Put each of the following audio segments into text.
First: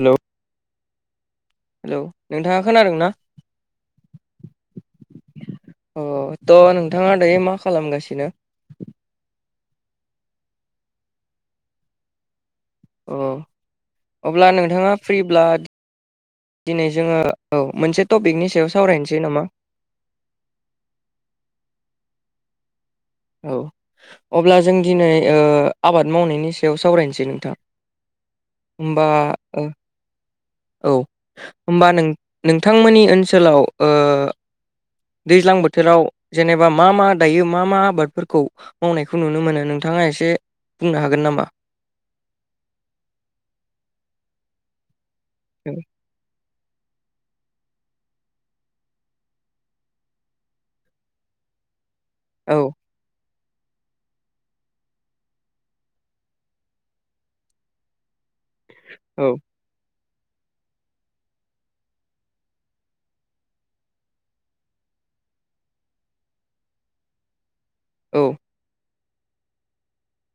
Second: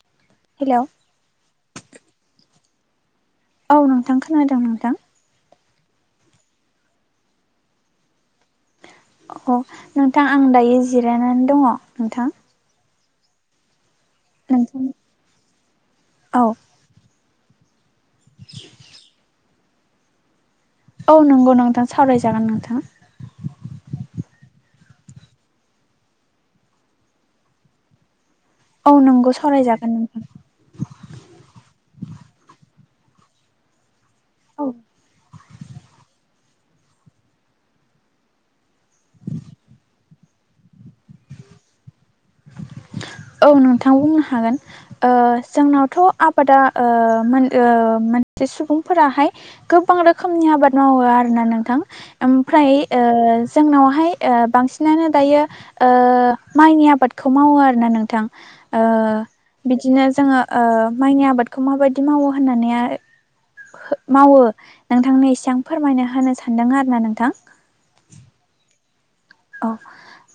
Hello? Hello? Hello, नोंथाङा खोनादोंना? औ नोंथां खोनादों नोंथां। अ थ' नोंथाङा दायो मा खालामगासिनो? अ नोंथां आं दायो जिरायनानै दङ नोंथां। अ अब्ला नोंथां नोंथाङा फ्रिब्ला औ दिनै जोङो औ मोनसे टपिकनि सायाव सावरायनोसै नामा? औ नंगौ नोंथां, सावरायजागोन नोंथां। औ अब्ला जों दिनै ओ आबाद मावनायनि सायाव सावरायनोसै नोंथां। औ होमबा नंगौ ओ सावरायजागोन नोंथां औ होमबा नों नोंथांमोननि ओनसोलाव ओ औ दैज्लां बोथोराव जेनेबा मा मा दायो मा मा आबादफोरखौ मावनायखौ नुनो मोनो नोंथाङा एसे बुंनो हागोन नामा? औ नोंथां बुंनो हागोन। ओ औ जोंनावथ' आबादा ओ मोन ओम मोनसे सुबुंफोराहाय गोबां रोखोमनि आबाद मावो आरो ना नोंथां। ओमफ्राय औ ओ जोंनावहाय ओ बांसिनानो दायो ओ माइनि आबाद खौ मावो आरो ना नोंथां। औ बिदिनो जोङो ओ माइनि आबादखौ माबायदि मावो होननानै मावो नोंथांनो एसे फोरमायना होनो सानदों आरो ना नोंथां। औ। औ।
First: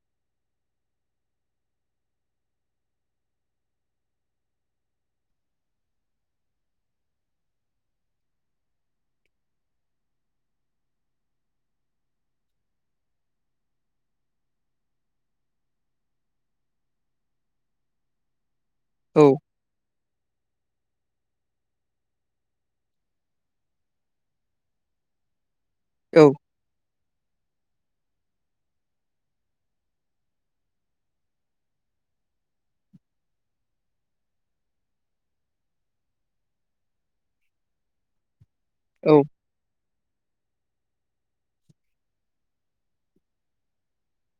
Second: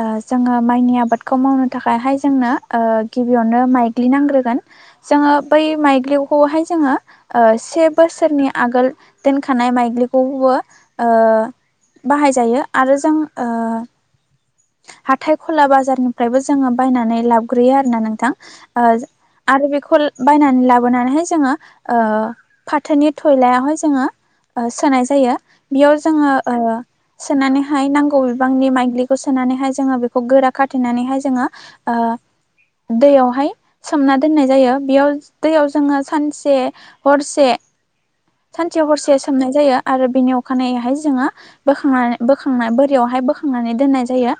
ओ जोङो माइनि आबादखौ मावनो थाखायहाय जोंनो ओ गिबियावनो माइग्लि नांग्रोगोन। जोङो बै माइग्रखौहाय जोङो ओ से बोसोरनि आगोल दोनखानाय माइग्लिखौबो ओ बाहायजायो आरो जों ओ हाथाय खला बाजारनिफ्रायबो जोङो बायनानै लाबग्रोयो आरो ना नोंथां। ओ औ। आरो बेखौ बायनानै लाबोनानैहाय जोङो ओ फाथोनि थयलायावहाय जोङो ओ सोनाय जायो बेयाव औ जोङो ओ सोनानैहाय नांगौ बिबांनि माइग्लि खौ सोनानैहाय जोङो बेखौ गोरा खाथेनानैहाय जोङो ओ दैयावहाय सोमना दोननाय जायो बेयाव दैयाव जोङो सानसे हरसे सानसेयाव हरसे औ सोमनाय जायो आरो बेनि अखानायैहाय जोङो बोखांनानै बोखांनाय बोरियावहाय बोखांनानै दोननाय जायो।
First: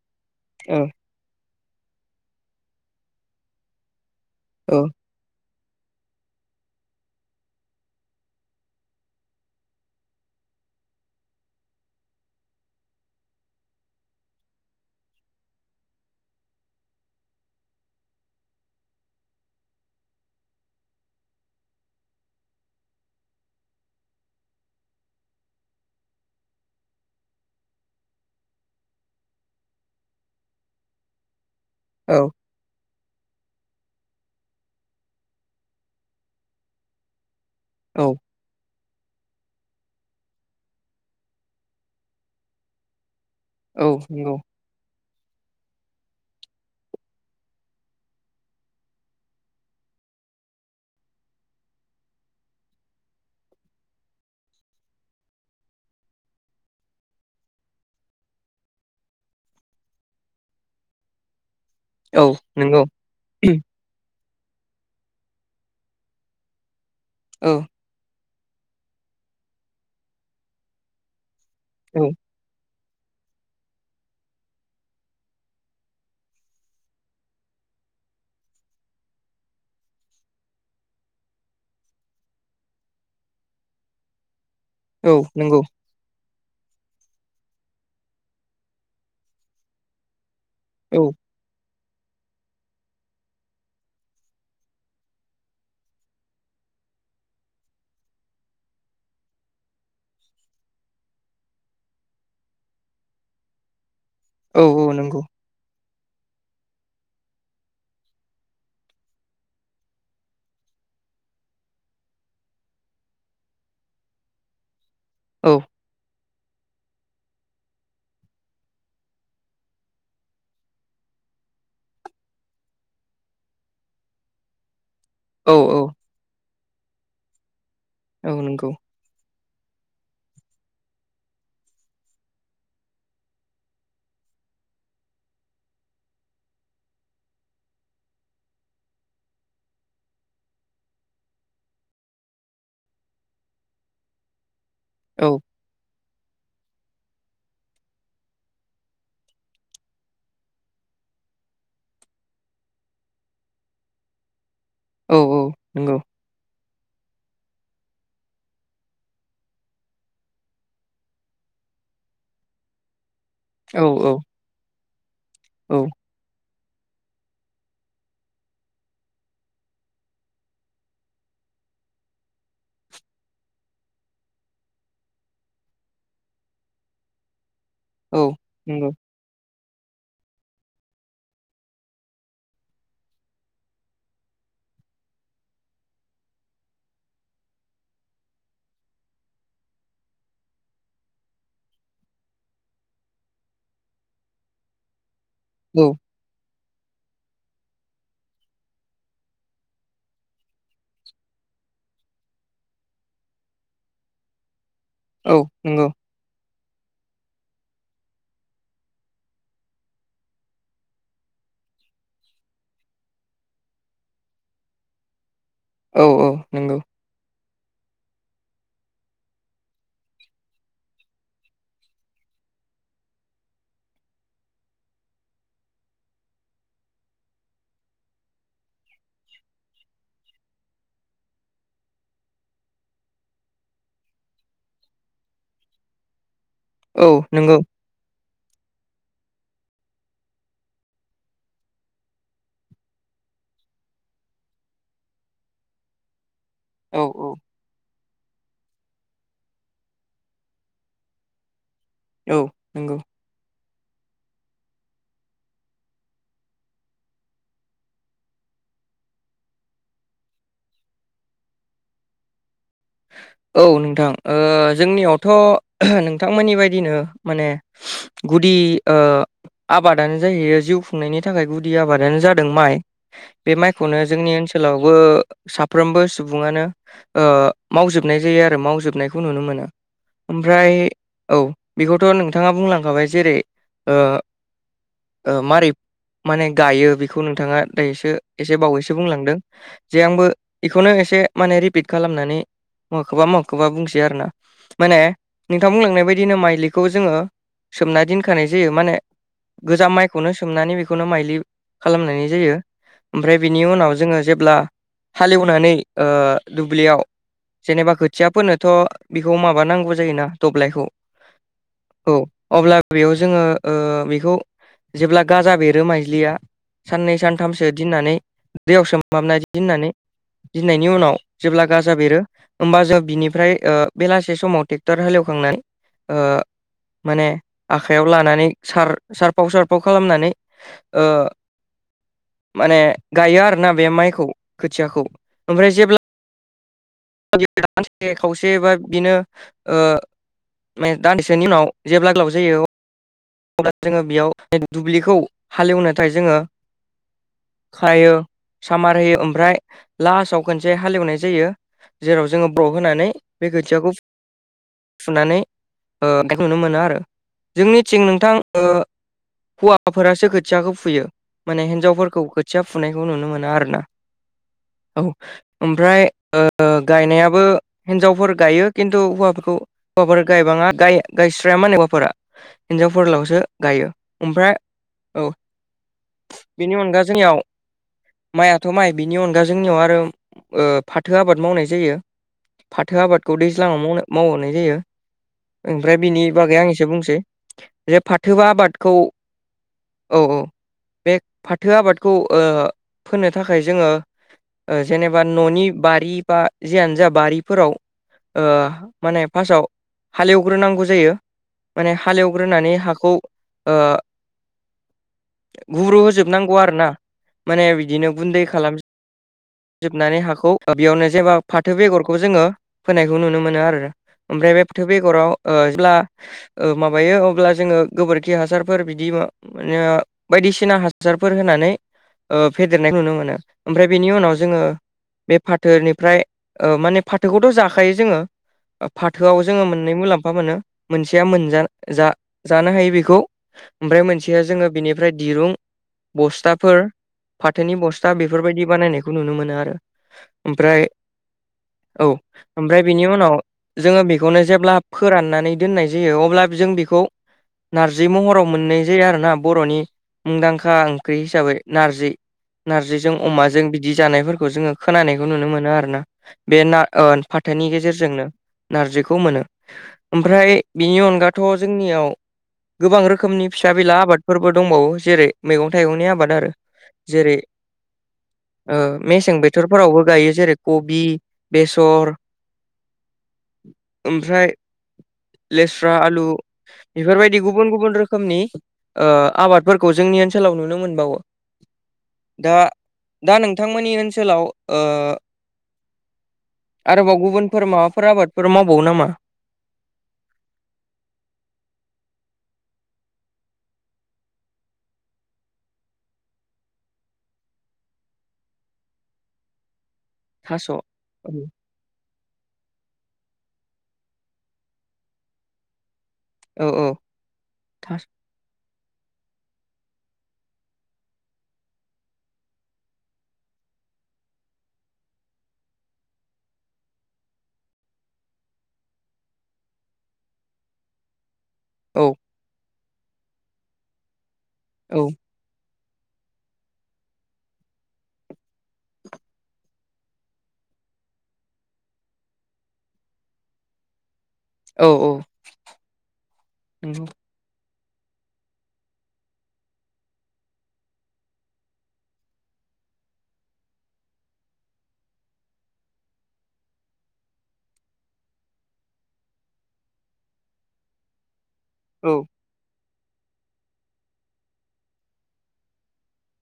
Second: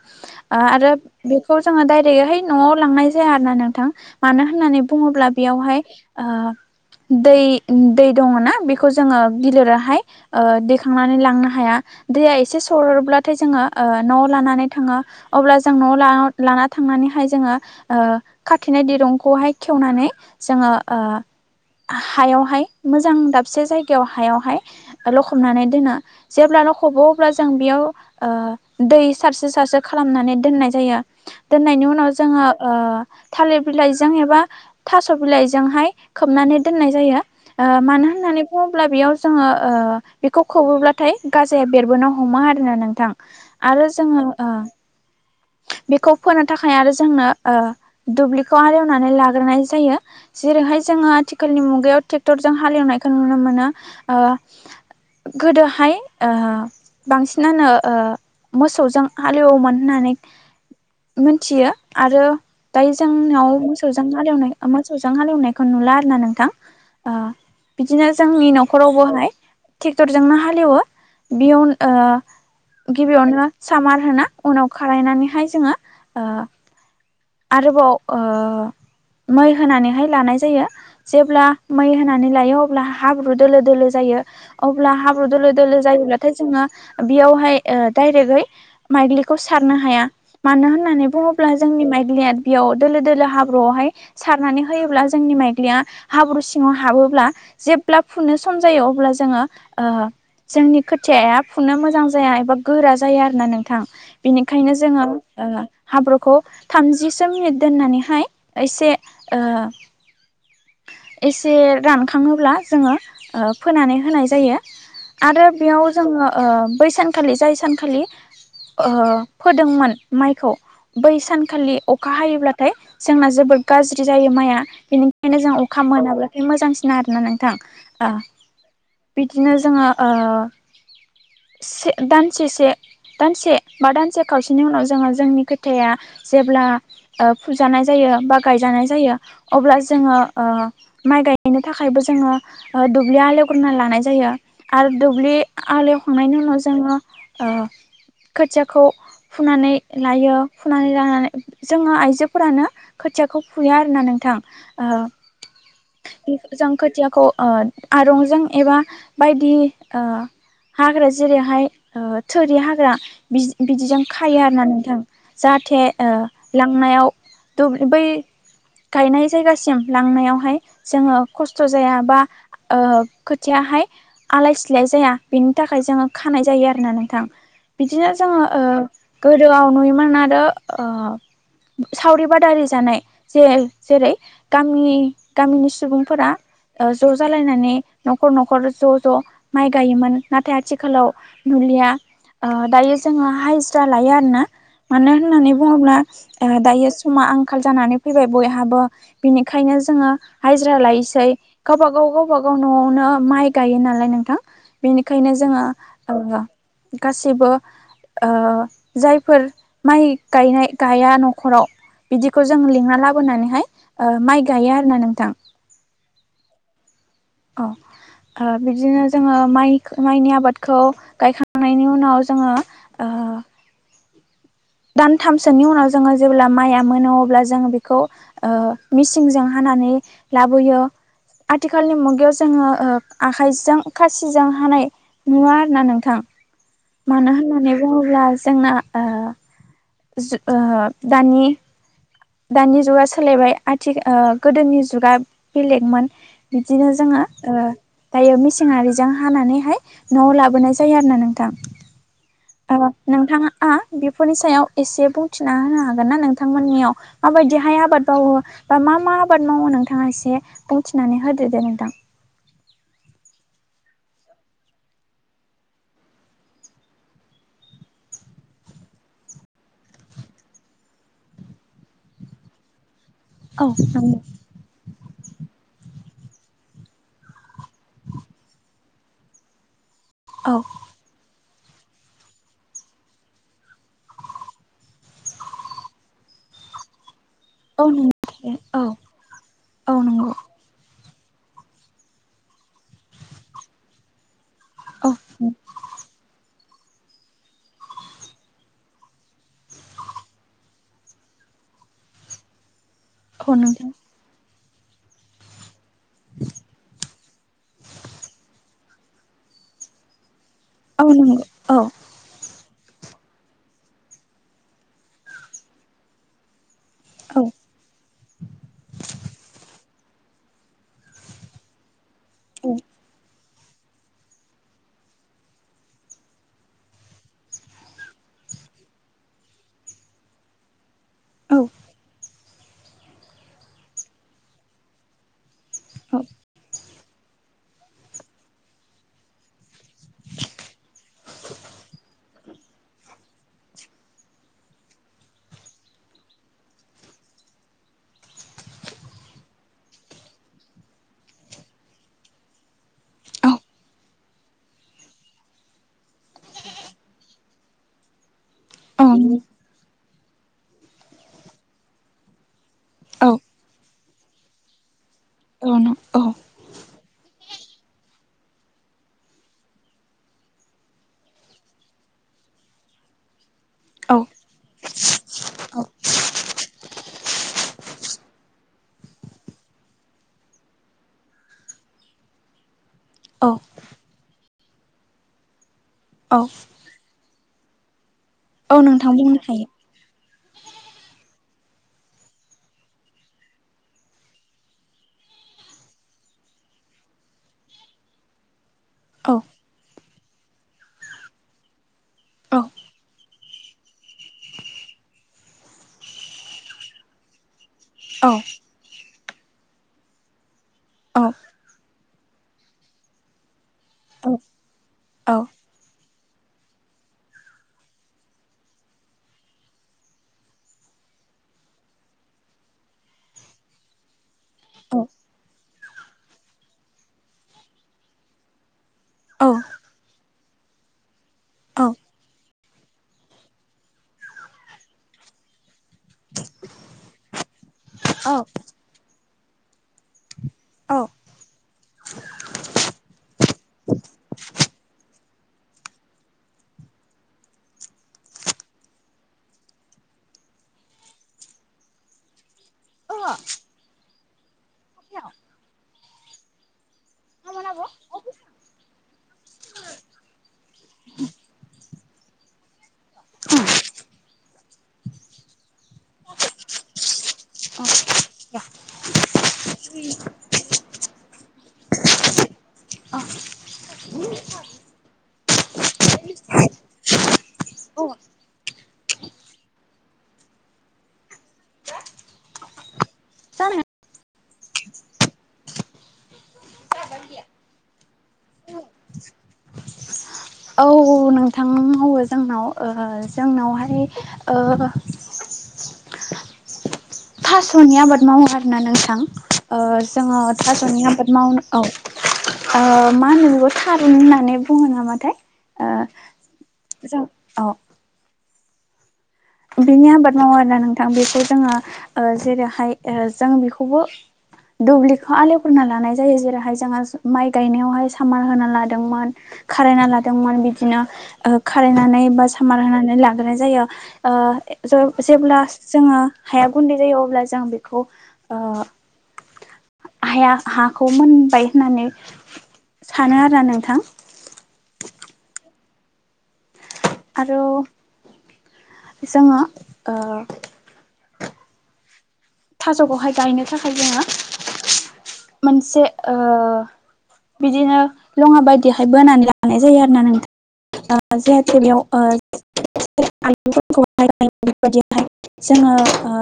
ओ आरो बेखौ जोङो डायरेक्टहाय न'आव लांनाय जाया आरो ना नोंथां मानो औ होननानै बुङोब्ला बेयावहाय ओ दै दै दङना बे खौ जोङो बिलिरहाय ओ दैखांनानै लांनो हाया दैया एसे सरोब्लाथाय जोङो ओ न'आव लानानै थाङो अब्ला जों न'आव लाना थांनानैहाय जोङो ओ खाथेनाय दिरुंखौहाय खेवनानै जोङो ओ हायावहाय मोजां दाबसे जायगायाव हायावहाय लखबनानै दोनो। जेब्लानो लखबो अब्ला जों बेयाव ओ दै सारसे सारसे खालामनानै दोननाय जायो दोननायनि उनाव औ जोङो ओ थालिर बिलाइजों एबा थास' बिलाइजोंहाय खोबनानै दोननाय जायो ओ औ मानो होन होननानै बुङोब्ला बेयाव जोङो ओ बेखौ खोबोब्लाथाय गाजाया बेरबोनो हमो आरोना नोंथां औ आरो जोङो नंगौ ओ बेखौ फोनो थाखाय आरो जोंनो ओ दुब्लिखौ आर एवनानै लाग्रोनाय जायो जेरैहाय जोङो आथिखालनि मुगायाव ट्रेक्टरजों हालेवनायखौ नुनो मोनो ओ गोदोहाय ओ बांसिनानो ओ मोसौजों हालेवोमोन होननानै मिथियो औ आरो नंगौ दायो जोंनाव मोसौजों हालेवनाय मोसौजों हालेवनायखौ नुला आरो ना नोंथां ओ औ। बिदिनो जोंनि न'खरावबोहाय ट्रेक्टरजोंनो हालेवो बेयाव ओ औ गिबियावनो सामार होना उनाव खारायनानैहाय जोङो ओ आरोबाव ओ मै होनानैहाय लानाय जायो जेब्ला मै होनानै लायो अब्ला हाब्रु दोलो दोलो जायो अब्ला औ हाब्रु दोलो नंगौ दोलो जायोब्ला ना जोङो बेयावहाय ओ दडाइरेक माइग्लिखौ सारनो हाया मानो होननानै औ बुङोब्ला जोंनि माइग्लिया बेयाव दोलो दोलो हाब्रुआवहाय सारनानै होयोब्ला जोंनि माइग्लिया हाब्रु सिङाव हाबोब्ला जेब्ला फुनो सम जायो अब्ला जोङो ओ जोंनि खोथिया फुनो मोजां जाया एबा गोरा जायो आरो ना नोंथां। औ बेनिखायनो औ जोङो नंगौ ओ हाब्रुखौ थामजिसो मिनिट दोननानैहाय एसे ओ एसे रानखाङोब्ला जोङो ओ फोनानै होनाय जायो। आरो औ बेयाव जोङो ओ बै सानखालि जाय सानखालि ओ फोदोंमोन माइखौ बै सान खालि अखा हायोब्लाथाय जोंना जोबोर गाज्रि जायो माइआ बेनिखायनो औ जों औ अखा मोनाब्ला मोजांसिना आरोना नोंथां नंगौ बिदिनो जोङो ओ से दानसे से दानसे बा दानसे खावसेनि उनाव जोङो जोंनि खोथिया जेब्ला ओ फुजानाय जायो बा गायजानाय जायो अब्ला जोङो ओ माइ गायैनो थाखायबो जोङो दुब्लिया आलेवग्रोना लानाय जायो आरो औ दुब्लि आलेवखांनायनि उनाव जोङो खोथियाखौ फुनानै लायो। फुनानै जानानै जोङो आइजोफोरानो खोथियाखौ फुयो आरोना नोंथां। औ औ नंगौ। बे जों खोथियाखौ ओ आरंजों एबा बायदि ओ हाग्रा जेरैहाय ओ थोरि हाग्रा बिदि औ बिदिजों खायो आरोना नोंथां औ जाहाथे ओ लांनायाव दु बै गायनाय जायगासिम लांनायावहाय जोङो खस्थ' जाया बा ओ खोथियाहाय आलाय सिलाय जाया । बेनि थाखाय जोङो खानाय जायो आरोना नोंथां। बिदिनो औ जोङो ओ नंगौ गोदोआव नुयोमोन आरो ओ सावरि बादारि जानाय जे जेरै गामि गामिनि सुबुंफोरा ओ ज' जालायनानै न'खर न'खर ज' ज' माइ गायोमोन। नाथाय आथिखालाव नुलिया ओ दायो जोङो हाजिरा लायो आरोना । मानो होननानै बुङोब्ला ओ दायो समा आंखाल जानानै फैबाय बयहाबो बिनिखायनो जोङो हाजिरा लायोसै गावबा गाव गावबा गाव न'आवनो माइ गायो नालाय नोंथां । बेनिखायनो औ नंगौ जोङो [unintelligible] गासिबो ओ जायफोर माइ गायनाय गाया न'खराव बिदिखौ जों लिंना लाबोनानैहाय ओ माइ गायो आरो ना नोंथां। औ औ। औ नंगौ। औ। ओ बिदिनो जोङो माइ माइनि आबादखौ गायखांनायनि उनाव जोङो ओ दानथामसोनि उनाव जोङो जेब्ला माइया मोनो अब्ला जोङो बेखौ ओ मिसिंजों हानानै लाबोयो। आथिखालनि मुगायाव जोङो ओ आखाइजों खासिजों हानाय नुवा आरो ना नोंथां । औ मानो नंगौ होननानै बुङोब्ला जोंना ओ जु ओ दानि दानि जुगा सोलायबाय आथि ओ गोदोनि जुगा बेलेगमोन। बिदिनो औ जोङो औ ओ दायो मेसिङारिजों हानानैहाय न'आव लाबोनाय जायो आरो ना नोंथां। औ। नंगौ [unintelligible] नोंथाङा ङा बेफोरनि सायाव एसे बुंथिना होनो हागोन ना, नोंथांमोननियाव माबायदिहाय आबाद मावावो? बा मा मा आबाद मावो नोंथाङा एसे बुंथिनानै होदो दे नोंथां। औ नोंथां ओ जोंनियावथ' नोंथांमोननि बायदिनो माने गुदि ओ आबादानो जाहैयो जिउ खुंनायनि थाखाय गुदि आबादानो जादों माइ। बे औ माइखौनो नंगौ जोंनि ओनसोलावबो साफ्रोमबो सुबुङानो ओ मावजोबनाय जायो आरो मावजोबनायखौ नुनो। औ ओमफ्राय औ बेखौथ' नोंथाङा बुंलांखाबाय जेरै ओ ओ मारै माने गायो बेखौ नोंथाङा औ दायोसो नंगौ औ एसे बावैसो बुंलांदों औ जे नंगौ आंबो बेखौनो एसे माने रिपिट खालामनानै मबेखौबा मबे खौबा बुंसै आर ना ।माने औ नोंथां बुंलांनाय बायदिनो माइलिखौ जोङो सोमना दोनखानाय जायो माने गोजाम माइखौनो सोमनानै बेखौनो माइलि खालामनाय जायो। ओमफ्राय औ बिनि नोंथां उनाव जोङो जेब्ला हालेवनानै ओ दुब्लियाव जेनेबा खोथिया फोनोथ' बेखौ माबानांगौ जायोना दब्लायखौ। औ नंगौ औ। औ अब्ला बेयाव जोङो ओ बेखौ जेब्ला गाजा बेरो माइज्लिया साननै औ सानथामसो दोननानै दैयाव सोम माबना दोननानै गिनायनि उनाव जेब्ला गाजा बेरो होमबा जों बिनिफ्राय ओ बेलासे समाव ट्रेक्टर हालेवखांनाय माने आखाइायाव लानानैार सारफाव सारफाव खालामनानै ओ माने गायो आरोना बे माइखौ खोथियाखौ ओमफ्राय जेब्ला औ। [unintelligible] खावसे बा बिनो ओ माने दान्दिसेनि उनाव जेब्ला ग्लावबो जायो अब्ला जोङो बेयाव दुब्लिखौ हालेवनो थाखाय जोङो खायो सामार होयो ओमफ्राय लास्टाव खनसे हालेवनाय जायो। जेराव जोङो ब्र' होनानै बे खोथियाखौ सुनानै नुनो मोनो आरो। जोंनि थिं नोंथां ओ हौवाफोरासो खोथियाखौ फुयो माने हिन्जावफोरखौ खोथिया फुनायखौ नुनो मोना आरो ना ।औ ओमफ्राय ओ गायनायाबो हिन्जावफोर गायो खिन्थु हौवाफोरखौ हौवाफोर गायबाङा गायस्रायायाामानो हौवाफोरा हिनजावफोरलावसो गायो औ ओमफ्राय औ औ बेनि अनगा जोंनियाव माइआथ' माइ बिनि अनगा जोंनियाव आरो ओ फाथो आबाद मावनाय जायो। फाथो आबादखौ औ दैज्लाङाव मावनो मावहनाय जायो ओमफ्राय बिनि औ बागै आं एसे बुंसै जे फाथो औ आबादखौ नोंथां बुंनो हायो औ औ बे फाथो आबादखौ ओ फोननो थाखाय जोङो। जेनेबा न'नि बारि बा जियानो जा बारिफोराव ओ माने औ फार्स्टआव हालेवग्रोनांगौ जायो। माने औ हालेवग्रोनानै हाखौ ओ गुब्रु होजोबनांगौ आरोना माने बिदिनो औ गुन्दै खालाम जोबनानै हाखौ बेयावनो औ जेनबा फाथो बेगरखौ जोङो फोनायखौ नुनो मोनो आरो औ ओमफ्राय बे फोथोर बेगराव औ जेब्ला ओ माबायो अब्ला जोङो गोबोरखि हासारफोर बिदि मान बायदिसिना हासारफोर होनानै ओ फेदेरनाय नुनो मोनो ।ओमफ्राय बेनि उनाव जोङो बे फाथोनिफ्राय माने फाथोखौथ' जाखायो जोङो। फाथोआव औ जोङो मोननै मुलाम्फा मोनो मोनसेया मोनजा औ जा जानो हायो बेखौ ओमफ्राय मोनसेया जोङो बेनिफ्राय दिरुं बस्थाफोर फाथोनि बस्था औ बेफोरबायदि बानायनायखौ नुनो मोनो आरो। ओमफ्राय औ औ ओमफ्राय बिनि उनाव जोङो बेखौनो जेब्ला फोराननानै दोननाय जयो अब्ला जों बेखौ नार्जि महराव मोननाय जायो आरो ना बर'नि मुंदांखा ओंख्रि हिसाबै नारजि। नार्जिजों अमाजों बिदि जानायफोरखौ जोङो खोनानायखौ नुनो मोनो आरो ना बे ना ओ फाथोनि गेजेरजोंनो नारजिखौ मोनो ।ओमफ्राय बेनि अनगाथ' जोंनियाव गोबां रोखोमनि फिसा बिला आबादफोरबो दंबावो जेरै मैगं थाइगंनि आबाद आरो जेरै ओ मेसें बोथोरफोरावबो गायो जेरै कबि बेसर ओमफ्राय लेस्रा आलु बेफोरबायदि गुबुन गुबुन रोखोमनि ओ आबादफोरखौ जोंनि ओनसोलाव नुनो मोनबावो दा दा जानो नोंथांमोननि ओनसोलाव ओ आरोबाव गुबुनफोर माबाफोर आबादफोर मावबावो नामा? औ नोंथां मावो जोंनाव ओ जोंनावहाय ओ थास'नि आबाद मावो आरोना नोंथां ओ जोङो थास' औ थास'नि आबाद मावनो औ ओ मा होनो बेखौ थारुन होननानै बुङो नामाथाय ओ औ औ जों औ था बिनि आबाद मावो आरोना नोंथां बेखौ जोङो ओ जेरैहाय ओ जों बेखौबो दुब्लिखौ आलेवगोरना लानाय जायो जेरैहाय जोंहा माइ गायनायावहाय सामान होना लादोंमोन खारायना लादोंमोन बिदिनो ओ औ खारायनानै बा सामार होनानै लाग्रोनाय जायो ओ औ जे-जेब्ला जोङो हाया गुन्दै जायो अब्ला जों बेखौ ओ हाया हाखौ मोनबाय होननानै सानो आरोना नोंथां। औ औ आरो जोङो ओ थास'खौहाय गायनो थाखाय जोङो मोनसे ओ बिदिनो लङा बायदिहाय बोनानै लानाय जायो आरोना नोंथां जाहाथे बेयाव ओ औ [inaudible] जोंङो ओ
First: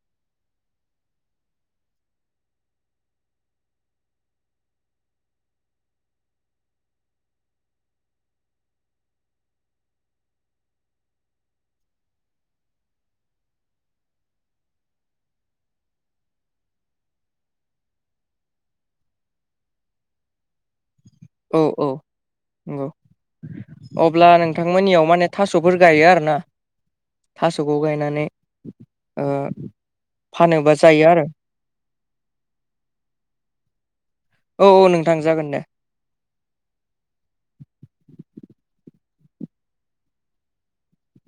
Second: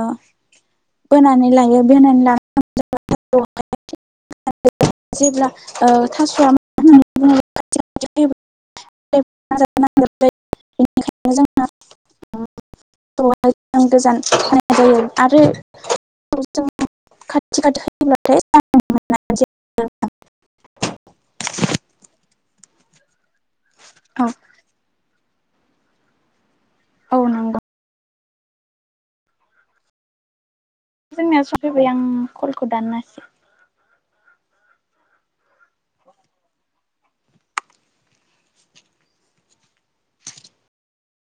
बोनानै लायो बोनानै लानानै [inaudible] [inaudible] जेब्ला ओ थासया [inaudible] [inaudible] [inaudible] गोजान होनाय जायो आरो जों खाथि खाथि होयोब्लाथाय औ औ नंगौ औ अब्ला नों थांमोननियाव माने थास'फोर गायो आरो ना औ नंगौ थास'खौ गायनानै ओ फानोबा जायो आरो फैबाय आं कलखौ दाननासै औ औ नोंथां जागोन दे